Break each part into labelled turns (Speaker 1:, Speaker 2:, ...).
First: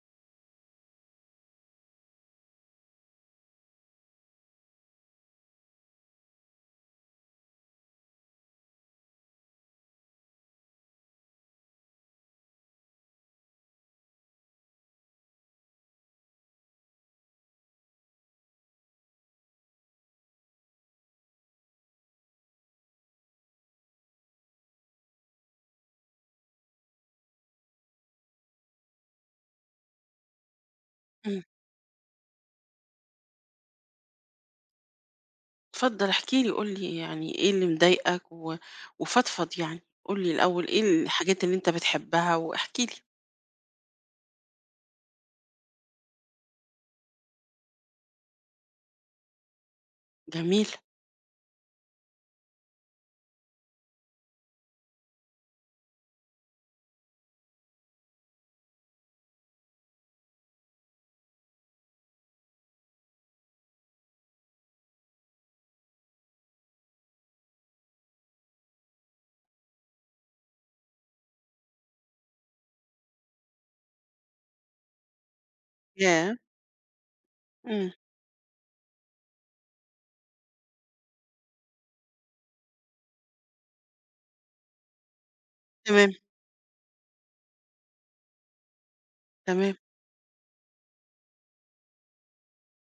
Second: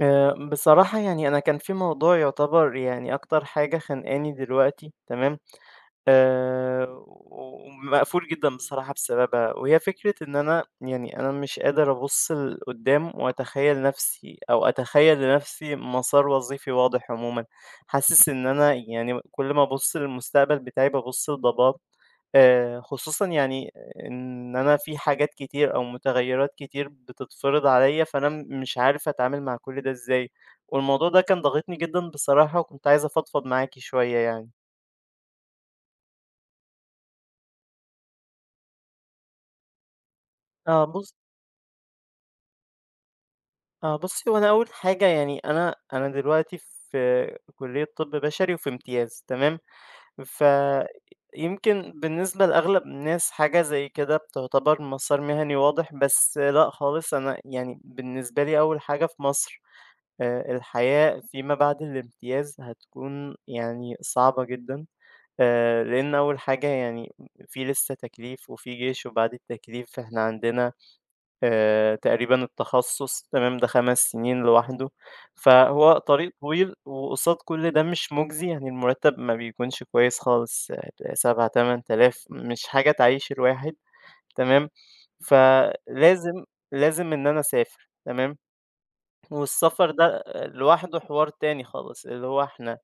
Speaker 1: بصراحة يعني أنا كان في موضوع يعتبر يعني أكتر حاجة خانقاني دلوقتي، تمام؟ آآ، ومقفول جدًا بصراحة بسببها، وهي فكرة إن أنا مش قادر أبُص لقدّام وأتخيّل نَفْسي أو أتخيّل لنَفْسي مسار وظيفي واضح عمومًا، حاسس إن أنا يعني كل ما أبُص للمستقبل بتاعي بابُص لضباب، خصوصًا يعني إن أنا في حاجات كتير أو متغيّرات كتير بتتفرض عليّا، فأنا مش عارف أتعامل مع كل ده إزاي، والموضوع ده كان
Speaker 2: إمم.
Speaker 1: ضاغطني جدًا بصراحة، وكنت عايز أفضفض معاكِ شوية يعني.
Speaker 2: اتفضل احكِ لي، قُل لي يعني إيه اللي مضايقك و وفضفض يعني، قُل لي الأول إيه
Speaker 1: آه، بُص
Speaker 2: الحاجات اللي أنت بتحبها واحكِ لي.
Speaker 1: بُصّي، هو أنا أول حاجة يعني أنا دلوقتي في كُلّية طِب بشري وفي امتياز تمام،
Speaker 2: جميل.
Speaker 1: فيمكن بالنسبة لأغلب الناس حاجة زي كده بتُعتبر مسار مهني واضح، بس لأ خالص، أنا يعني بالنسبة لي أول حاجة في مصر الحياة فيما بعد الامتياز هتكون يعني صعبة جدًا، لإن أول حاجة يعني في لسه تكليف وفي جيش، وبعد التكليف إحنا عندنا تقريبًا التخصُّص تمام، ده 5 سنين لوحده، فهو طريق
Speaker 2: ياه!
Speaker 1: طويل وقصاد كل ده
Speaker 2: إمم.
Speaker 1: مش مُجزي، يعني المُرتّب ما بيكونش كويس خالص، 7، 8,000 مش حاجة تعيّش الواحد تمام،
Speaker 2: تمام،
Speaker 1: فلازم لازم إن أنا أسافر تمام،
Speaker 2: تمام.
Speaker 1: والسفر ده لوحده حوار تاني خالص، اللي هو إحنا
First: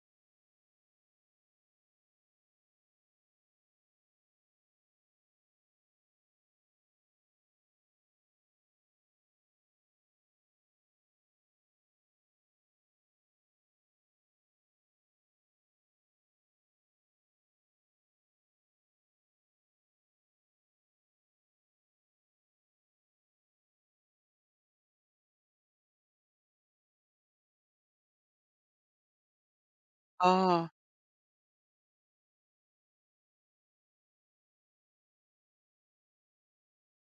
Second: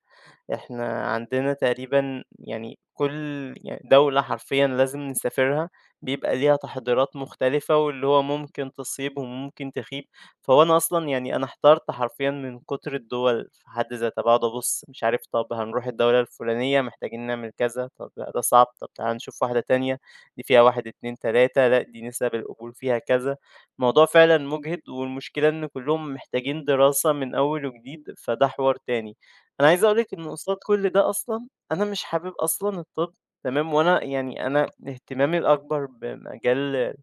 Speaker 1: إحنا عندنا تقريبًا يعني كل دولة حرفيًا لازم نسافرها بيبقى ليها تحضيرات مختلفة، واللي هو ممكن تصيب وممكن تخيب، فهو أنا أصلًا يعني أنا احترت حرفيًا من كتر الدول في حد ذاتها، باقعد أبُص مش عارف طب هنروح الدولة الفلانية محتاجين نعمل كذا، طب لأ ده صعب، طب تعالَ نشوف واحدة تانية دي فيها 1، 2، 3 لأ دي نسب القبول فيها كذا، الموضوع فعلًا مُجهِد، والمشكلة إن كلّهم محتاجين دراسة من أول وجديد، فده حوار تاني. أنا عايز أقول لِك إن قصاد
Speaker 2: آه.
Speaker 1: كل ده أصلًا، أنا مش حابب أصلًا الطب تمام، وأنا يعني أنا اهتمامي الأكبر بمجال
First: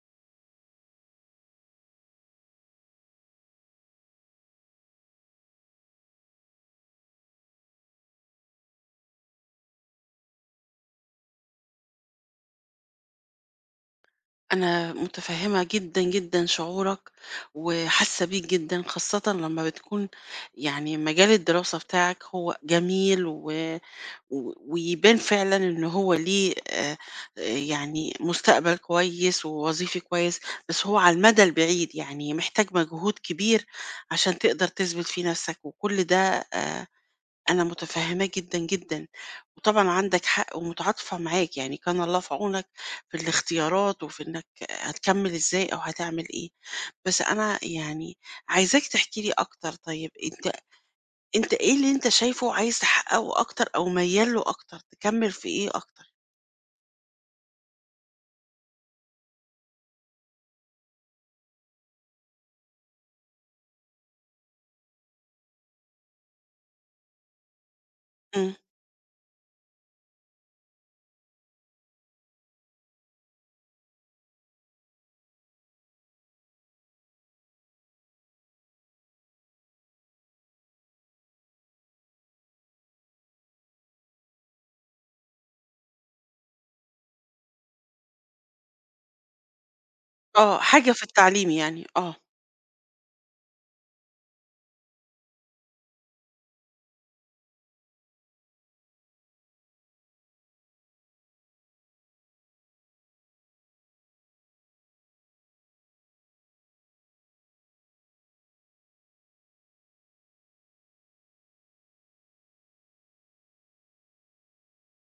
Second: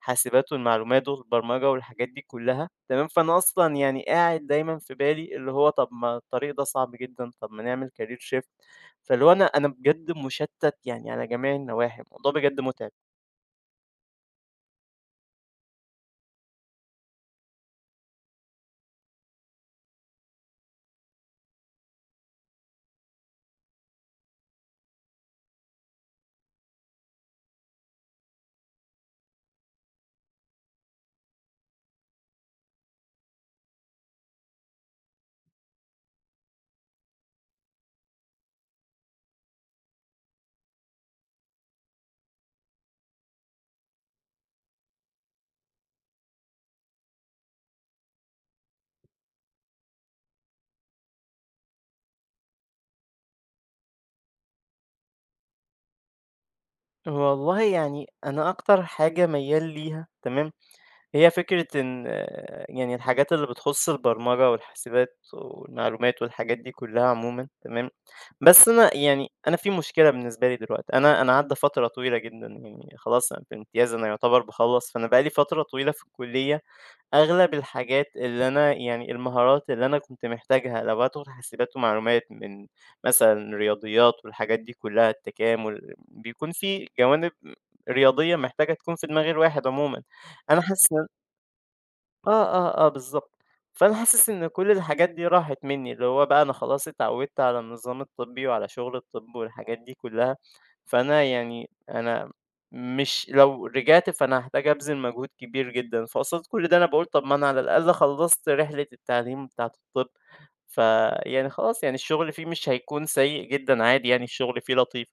Speaker 1: حاسبات والمعلومات والبرمجة والحاجات دي كلّها تمام، فأنا أصلًا يعني قاعد دايمًا في بالي اللي هو طب ما الطريق ده صعب جدًا، طب ما نعمل career shift فاللي هو أنا بجد مشتت يعني على جميع النواحي، الموضوع بجد متعب.
Speaker 2: أنا متفهّمة جدًا، جدًا شعورك وحاسة بيك جدًا، خاصةً لمّا بتكون يعني مجال الدراسة بتاعك هو جميل و و ويبان فعلًا إن هو ليه يعني مستقبل كويس ووظيفي كويس، بس هو على المدى البعيد، يعني محتاج مجهود كبير عشان تقدر تثبت فيه نَفْسك وكل ده آآ أنا مُتفهِّماه جدًا، جدًا. وطبعًا عندك حق ومتعاطفة معاك، يعني كان الله في عونك في الاختيارات وفي إنّك هتكمّل إزاي أو هتعمل إيه. بس أنا يعني عايزاك تحكي لي أكتر. طيب أنت إيه اللي أنت شايفه عايز تحققه أكتر أو ميّال له أكتر، تكمّل في إيه أكتر؟
Speaker 1: والله يعني أنا أكتر حاجة ميّال ليها تمام هي فكرة إن آه، يعني الحاجات اللي بتخُص البرمجة والحاسبات والمعلومات والحاجات دي كُلّها عمومًا تمام،
Speaker 2: إمم،
Speaker 1: بس أنا يعني أنا في مشكلة بالنسبة لي دلوقتي، أنا عدّى فترة طويلة جدًا يعني خلاص أنا في امتياز أنا يُعتبر باخلّص، فأنا بقى لي فترة طويلة في الكُلّية أغلب الحاجات اللي أنا يعني المهارات اللي أنا كنت محتاجها لو هادخل حاسبات ومعلومات من مثلًا رياضيات والحاجات دي كُلّها التكامل، بيكون في جوانب رياضية محتاجة تكون في دماغ الواحد عمومًا،
Speaker 2: آه،
Speaker 1: أنا
Speaker 2: حاجة
Speaker 1: حاسس
Speaker 2: في
Speaker 1: إن
Speaker 2: التعليم يعني، آه،
Speaker 1: آه، آه، آه، بالضبط. فأنا حاسس إن كل الحاجات دي راحت منّي، اللي هو بقى أنا خلاص اتعوّدت على النظام الطبّي وعلى شغل الطب والحاجات دي كلّها، فأنا يعني أنا مش لو رجعت فأنا هاحتاج أبذل مجهود كبير جدًا، فقصاد كل ده أنا باقول طب ما أنا على الأقل خلّصت رحلة التعليم بتاعة الطب، فيعني خلاص يعني الشغل فيه مش هيكون سيء جدًا عادي يعني الشغل فيه لطيف.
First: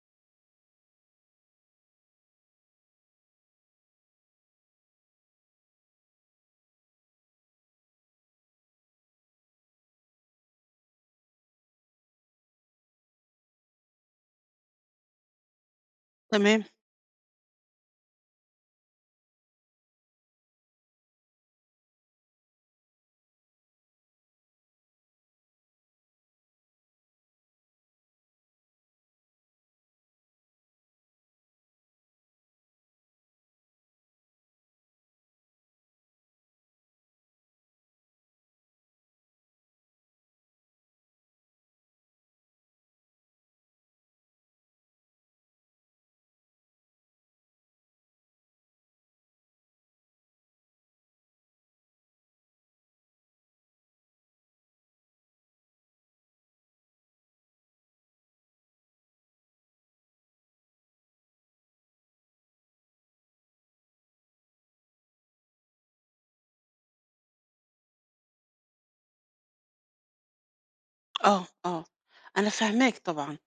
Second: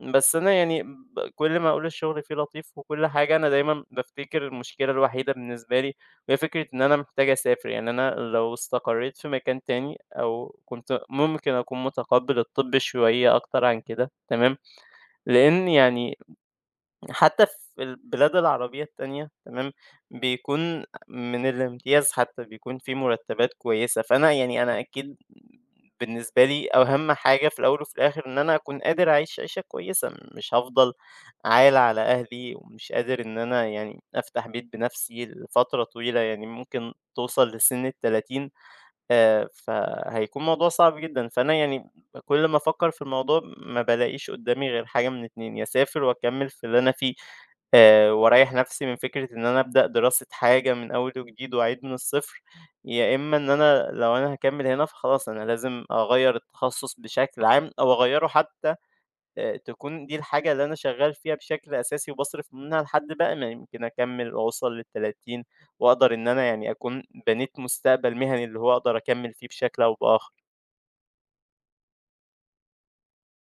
Speaker 1: بس أنا يعني كل ما أقول الشغل فيه لطيف وكل حاجة، أنا دايمًا بافتكر المشكلة الوحيدة بالنسبة لي هي فكرة إن أنا محتاج أسافر، يعني أنا لو استقريت في مكان تاني أو كنت ممكن أكون متقبّل الطِب شوية أكتر عن كده، تمام، لإن يعني
Speaker 2: تمام،
Speaker 1: حتى في البلاد العربية التانية تمام، بيكون من الامتياز حتى بيكون في مرتبات كويسة، فأنا يعني أنا أكيد بالنسبة لي أهم حاجة في الأول وفي الآخر إن أنا أكون قادر أعيش عيشة كويسة، مش هافضل عايل على أهلي ومش قادر إن أنا يعني أفتح بيت بنفسي لفترة طويلة، يعني ممكن توصل لسن ال30 فهيكون موضوع صعب جدًا، فأنا يعني كل ما أفكر في الموضوع ما بالاقيش قدامي غير حاجة من 2، يا أسافر وأكمل في اللي أنا فيه وأريّح نفسي من فكرة إن أنا أبدأ دراسة حاجة من أول وجديد وأعيد من الصفر، يا إما إن أنا لو أنا هاكمّل هنا فخلاص أنا لازم أغيّر التخصُّص بشكل عام أو أغيّره حتى تكون دي الحاجة اللي أنا شغّال فيها بشكل أساسي وباصرف منها لحد بقى ما يمكن أكمّل وأوصل لل30 وأقدر إن أنا يعني أكون بنيت مستقبل مهني اللي هو أقدر أكمّل فيه بشكل أو بآخر.
Speaker 2: آه، آه، أنا فاهماك طبعًا،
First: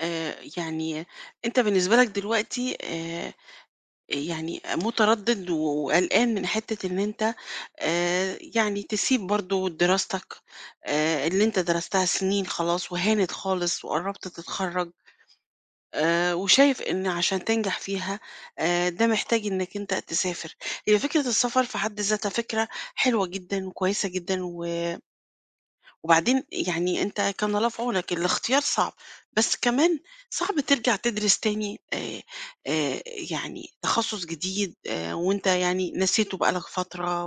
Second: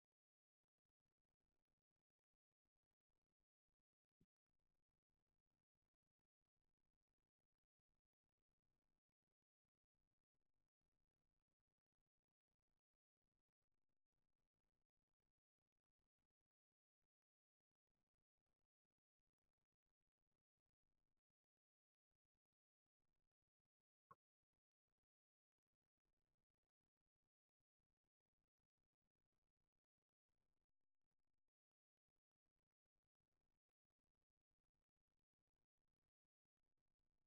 Speaker 2: يعني أنت بالنسبة لك دلوقتي، يعني متردد و وقلقان من حتة إن أنت، يعني تسيب برضه دراستك، اللي أنت درستها سنين خلاص وهانت خالص وقرّبت تتخرّج. وشايف إن عشان تنجح فيها، ده محتاج إنك أنت تسافر، هي فكرة السفر في حد ذاتها فكرة حلوة جدًا وكويسة جدًا، و وبعدين يعني أنت كان الله في عونك، الاختيار صعب، بس كمان صعب ترجع تدرس تاني، يعني تخصُّص جديد، وأنت يعني نسيته بقى لك فترة،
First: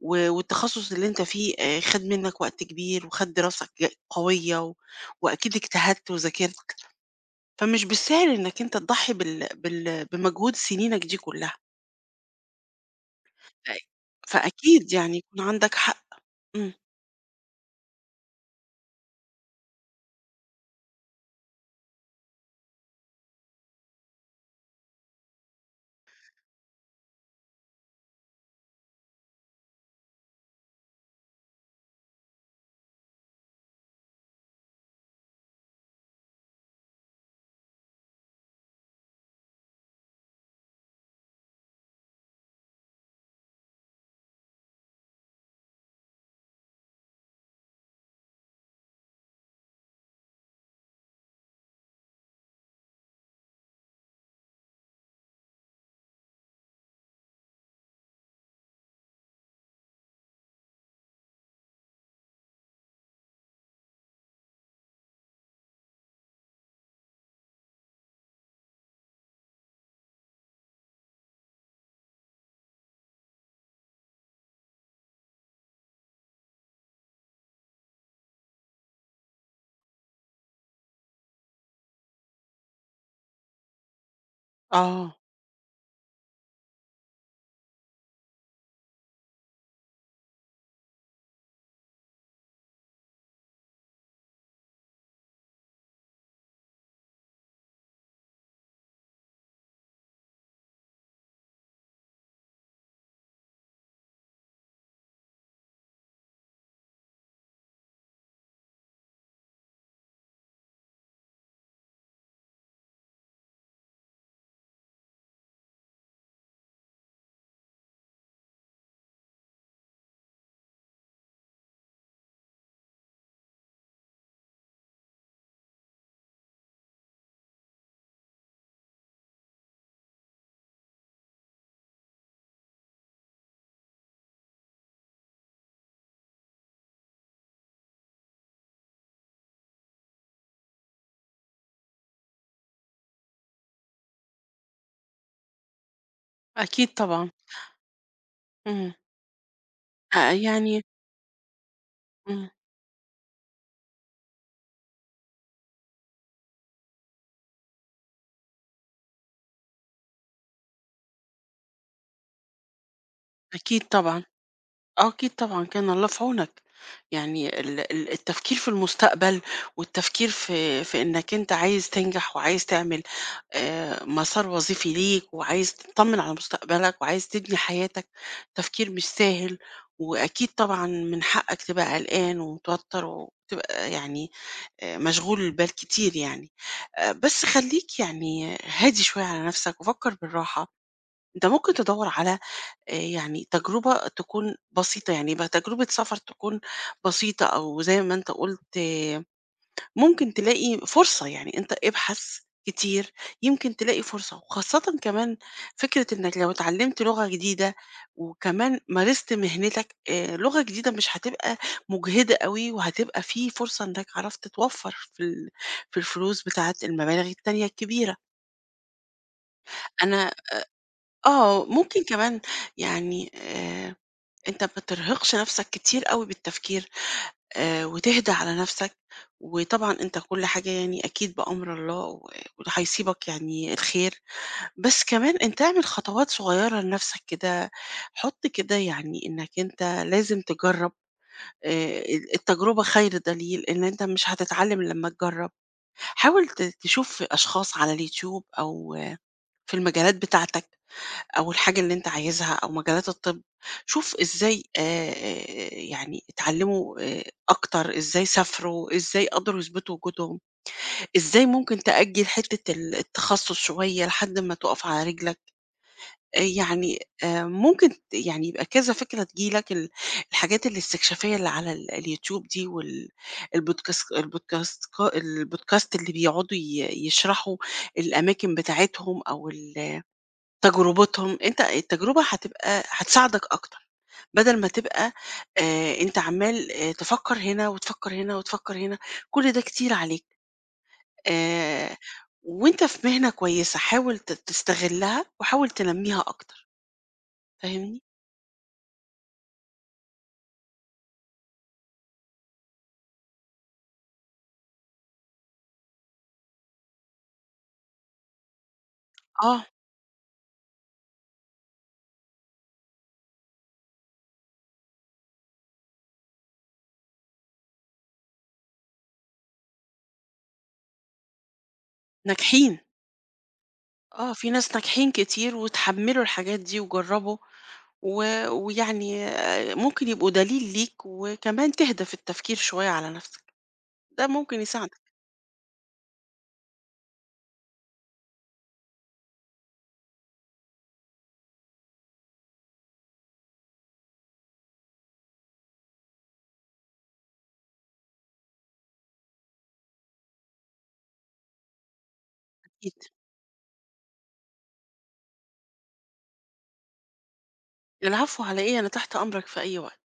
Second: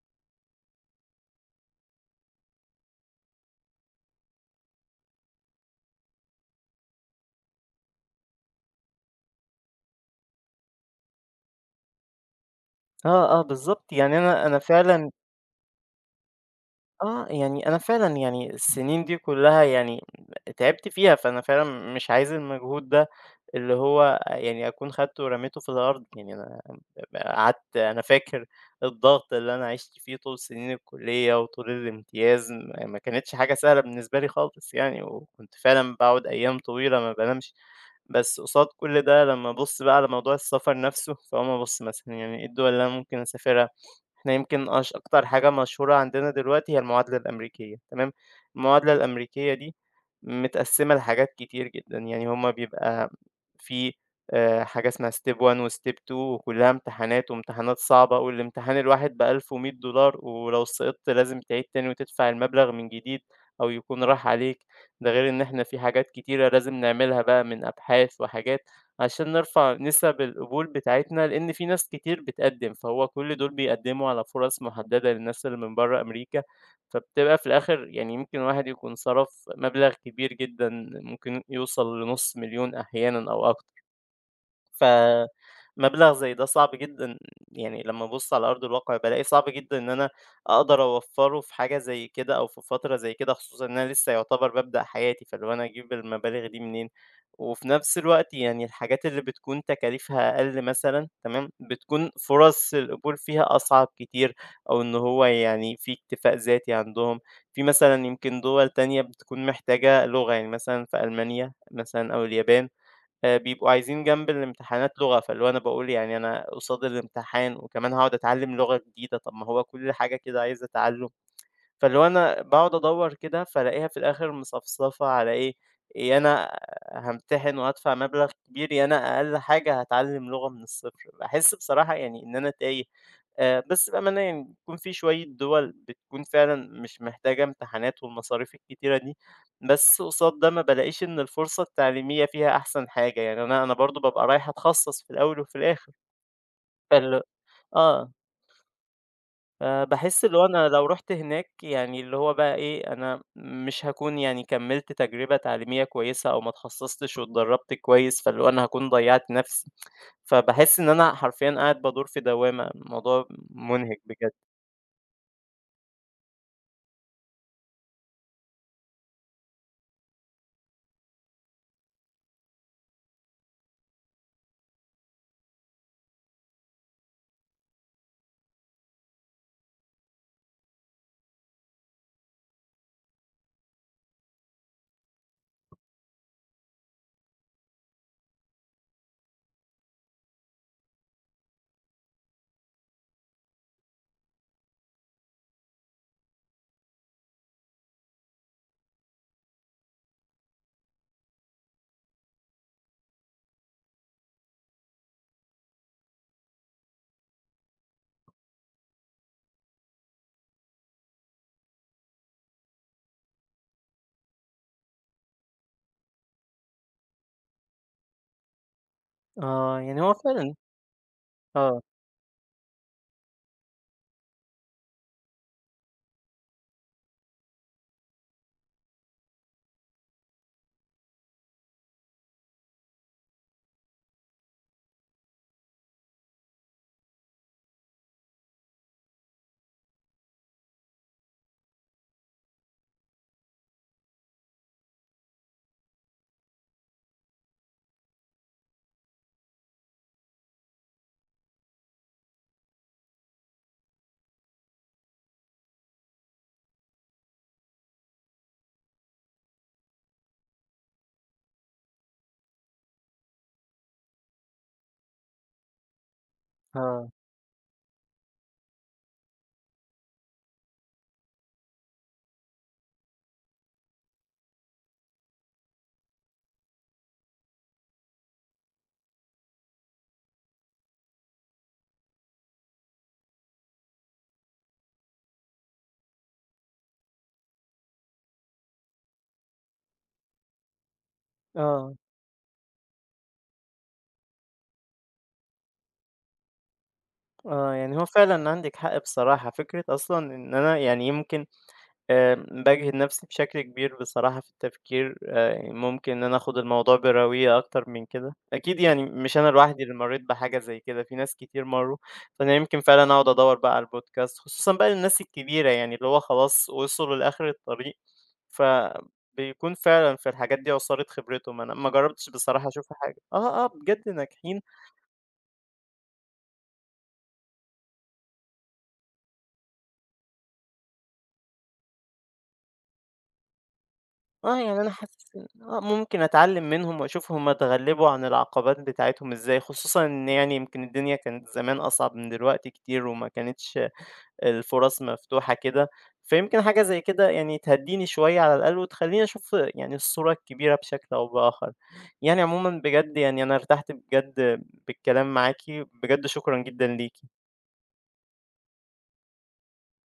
Speaker 2: والتخصُّص اللي أنت فيه، خَد منك وقت كبير وخَد دراستك قوية، وأكيد اجتهدت وذاكرت. فمش بالسهل إنك أنت تضحي بال بال بمجهود سنينك دي كلها.
Speaker 1: آه، آه
Speaker 2: أيوه.
Speaker 1: بالضبط، يعني أنا
Speaker 2: فأكيد
Speaker 1: فعلًا
Speaker 2: يعني يكون عندك حق. إمم.
Speaker 1: آه، يعني أنا فعلًا يعني السنين دي كلّها يعني تعبت فيها، فأنا فعلًا مش عايز المجهود ده اللي هو يعني أكون خدته ورميته في الأرض، يعني أنا قعدت أنا فاكر الضغط اللي أنا عِشت فيه طول سنين الكلية وطول الامتياز، ما كانتش حاجة سهلة بالنسبة لي خالص يعني، وكنت فعلًا باقعد أيام طويلة ما بانامش، بس قصاد كل ده لمّا أبُص بقى على موضوع السفر نفسه، فاقوم أبُص مثلًا يعني إيه الدول اللي أنا ممكن أسافرها؟ إحنا يمكن أكتر حاجة مشهورة عندنا دلوقتي هي المعادلة الأمريكية تمام، المعادلة الأمريكية دي متقسّمة لحاجات كتير جدًا، يعني هُم بيبقى في حاجة اسمها step one وstep two وكلّها امتحانات وامتحانات صعبة، والامتحان الواحد ب1100 دولار ولو سقطت لازم تعيد تاني وتدفع المبلغ من جديد أو يكون راح عليك، ده غير إن إحنا في حاجات كتيرة لازم نعملها بقى من أبحاث وحاجات. عشان نرفع نسب القبول بتاعتنا، لإن في ناس كتير بتقدّم، فهو كل دول بيقدّموا على فرص محددة للناس اللي من برّه أمريكا، فبتبقى في الآخر يعني يمكن الواحد يكون صرف مبلغ كبير جدًا، ممكن يوصل لنُص مليون أحيانًا أو أكتر.
Speaker 2: آه،
Speaker 1: فمبلغ زي ده صعب جدًا يعني لمّا أبُص على أرض الواقع بالاقي صعب جدًا إن أنا أقدر أوفّره في حاجة زي كده أو في فترة زي كده، خصوصًا إن أنا لسه يعتبر بابدأ حياتي، فاللي هو أنا أجيب المبالغ دي منين؟ وفي نفس الوقت يعني الحاجات اللي بتكون تكاليفها أقل مثلًا تمام، بتكون فرص القبول فيها أصعب كتير أو إن هو يعني في اكتفاء ذاتي عندهم. في مثلًا يمكن دول تانية بتكون محتاجة لغة، يعني مثلًا في ألمانيا مثلًا أو اليابان بيبقوا عايزين جنب الامتحانات لغة، فاللي هو أنا باقول يعني أنا قصاد الامتحان وكمان هاقعد أتعلّم لغة جديدة، طب ما هو كل حاجة كده عايزة تعلُّم. فاللي هو أنا باقعد أدوّر كده، فالاقيها في الآخر مصفصفة على إيه، يا أنا هامتحن وهادفع مبلغ كبير، يا أنا أقل حاجة هاتعلّم لغة من الصفر. باحس بصراحة يعني إن أنا تايه. بس بأمانة يعني بيكون في شوية دُوَل بتكون فعلًا مش محتاجة امتحانات والمصاريف الكتيرة دي، بس قصاد ده ما بالاقيش إن الفرصة التعليمية فيها أحسن حاجة، يعني أنا برضه بابقى رايح أتخصص في الأول وفي الآخر،
Speaker 2: أكيد
Speaker 1: فال
Speaker 2: طبعًا.
Speaker 1: آه.
Speaker 2: إمم.
Speaker 1: باحس اللي هو أنا
Speaker 2: يعني
Speaker 1: لو رُحت هناك يعني اللي هو
Speaker 2: إمم،
Speaker 1: بقى إيه، أنا مش هاكون يعني كمّلت تجربة تعليمية كويسة أو ما اتخصصتش واتدرّبت كويس، فاللي هو أنا هاكون ضيّعت نَفْسي، فباحس إن أنا حرفيًا قاعد بادور في دوّامة، الموضوع
Speaker 2: أكيد
Speaker 1: مُنهِك
Speaker 2: طبعًا.
Speaker 1: بجد.
Speaker 2: آه، أكيد طبعًا كان الله في عونك، يعني ال ال التفكير في المستقبل والتفكير في إنك أنت عايز تنجح وعايز تعمل، مسار وظيفي ليك وعايز تطمن على مستقبلك وعايز تبني حياتك، تفكير مش سهل، وأكيد طبعًا من حقك تبقى قلقان ومتوتر وتبقى يعني، مشغول البال كتير يعني، بس خلّيك يعني هادي شوية على نفسك وفكر بالراحة، أنت ممكن تدوّر على، يعني تجربة تكون بسيطة، يعني يبقى تجربة سفر تكون بسيطة أو زي ما أنت قُلت آه، ممكن تلاقي فرصة، يعني أنت ابحث كتير يمكن تلاقي فرصة، وخاصةً كمان فكرة إنك لو اتعلمت لغة جديدة وكمان مارست مهنتك، لغة جديدة مش هتبقى مُجهدة أوي، وهتبقى في فرصة إنك عرفت توفّر في الفلوس بتاعة المبالغ التانية الكبيرة.
Speaker 1: آه، يعني هو
Speaker 2: أنا
Speaker 1: فعلًا
Speaker 2: آه،
Speaker 1: آه،
Speaker 2: ممكن كمان يعني، أنت ما بترهقش نفسك كتير أوي بالتفكير، وتهدى على نفسك، وطبعًا أنت كل حاجة يعني أكيد بأمر الله وهيصيبك يعني الخير، بس كمان أنت اعمل خطوات صغيرة لنفسك كده، حُط كده يعني إنك أنت لازم تجرّب، ال التجربة خير دليل، إن أنت مش هتتعلم إلا لمّا تجرّب، حاول تشوف أشخاص على اليوتيوب أو آه، في المجالات بتاعتك أو الحاجة اللي أنت عايزها أو مجالات الطب، شوف إزاي، يعني اتعلموا أكتر، إزاي سافروا، إزاي قدروا يثبتوا وجودهم، إزاي ممكن تأجل حتة التخصص شوية لحد ما تُقف على رجلك، يعني
Speaker 1: آه،
Speaker 2: ممكن يعني يبقى كذا فكرة تيجي لك الحاجات الاستكشافية اللي على اليوتيوب دي وال البودكاس البودكاست البودكاست اللي بيقعدوا يشرحوا الأماكن بتاعتهم أو تجربتهم. أنت التجربة هتبقى هتساعدك أكتر، بدل ما تبقى، أنت عمّال، تفكّر هنا وتفكّر هنا وتفكّر هنا، كل ده كتير عليك،
Speaker 1: آه،
Speaker 2: آآ وأنت في مهنة كويسة، حاول تستغلّها وحاول تنمّيها أكتر،
Speaker 1: آه، يعني
Speaker 2: فاهمني؟
Speaker 1: هو فعلًا عندِك حق بصراحة، فكرة أصلًا إن أنا يعني يمكن باجهد نفسي بشكل كبير بصراحة في التفكير، ممكن إن أنا آخد الموضوع بروية أكتر من كده، أكيد يعني مش أنا
Speaker 2: آه،
Speaker 1: لوحدي اللي مرّيت بحاجة زي كده، في ناس كتير مرّوا، فأنا يمكن فعلًا أقعد أدوّر بقى على البودكاست، خصوصًا بقى للناس الكبيرة يعني اللي هو خلاص وصلوا لآخر الطريق، فبيكون فعلًا في الحاجات دي عُصارة خبرتهم، أنا ما جربتش بصراحة
Speaker 2: ناجحين،
Speaker 1: أشوف حاجة آه، آه، بجد
Speaker 2: آه، في
Speaker 1: ناجحين
Speaker 2: ناس ناجحين كتير واتحمّلوا الحاجات دي وجرّبوا و ويعني، ممكن يبقوا دليل ليك وكمان تهدى في التفكير شوية على نَفْسك، ده
Speaker 1: آه،
Speaker 2: ممكن
Speaker 1: يعني أنا
Speaker 2: يساعدك
Speaker 1: حاسس إن آه، ممكن أتعلّم منهم وأشوف هم اتغلّبوا عن العقبات بتاعتهم إزاي، خصوصًا إن يعني يمكن الدنيا كانت زمان أصعب من دلوقتي كتير وما كانتش الفُرَص مفتوحة كده، فيمكن حاجة زي كده يعني تهدّيني شوية على الأقل وتخلّيني أشوف يعني الصورة الكبيرة بشكل أو بآخر. يعني عمومًا
Speaker 2: أكيد.
Speaker 1: بجد يعني أنا ارتحت بجد بالكلام معاكِ، بجد شكرًا جدًا ليكِ.
Speaker 2: العفو على إيه؟ أنا تحت أمرك في أي وقت.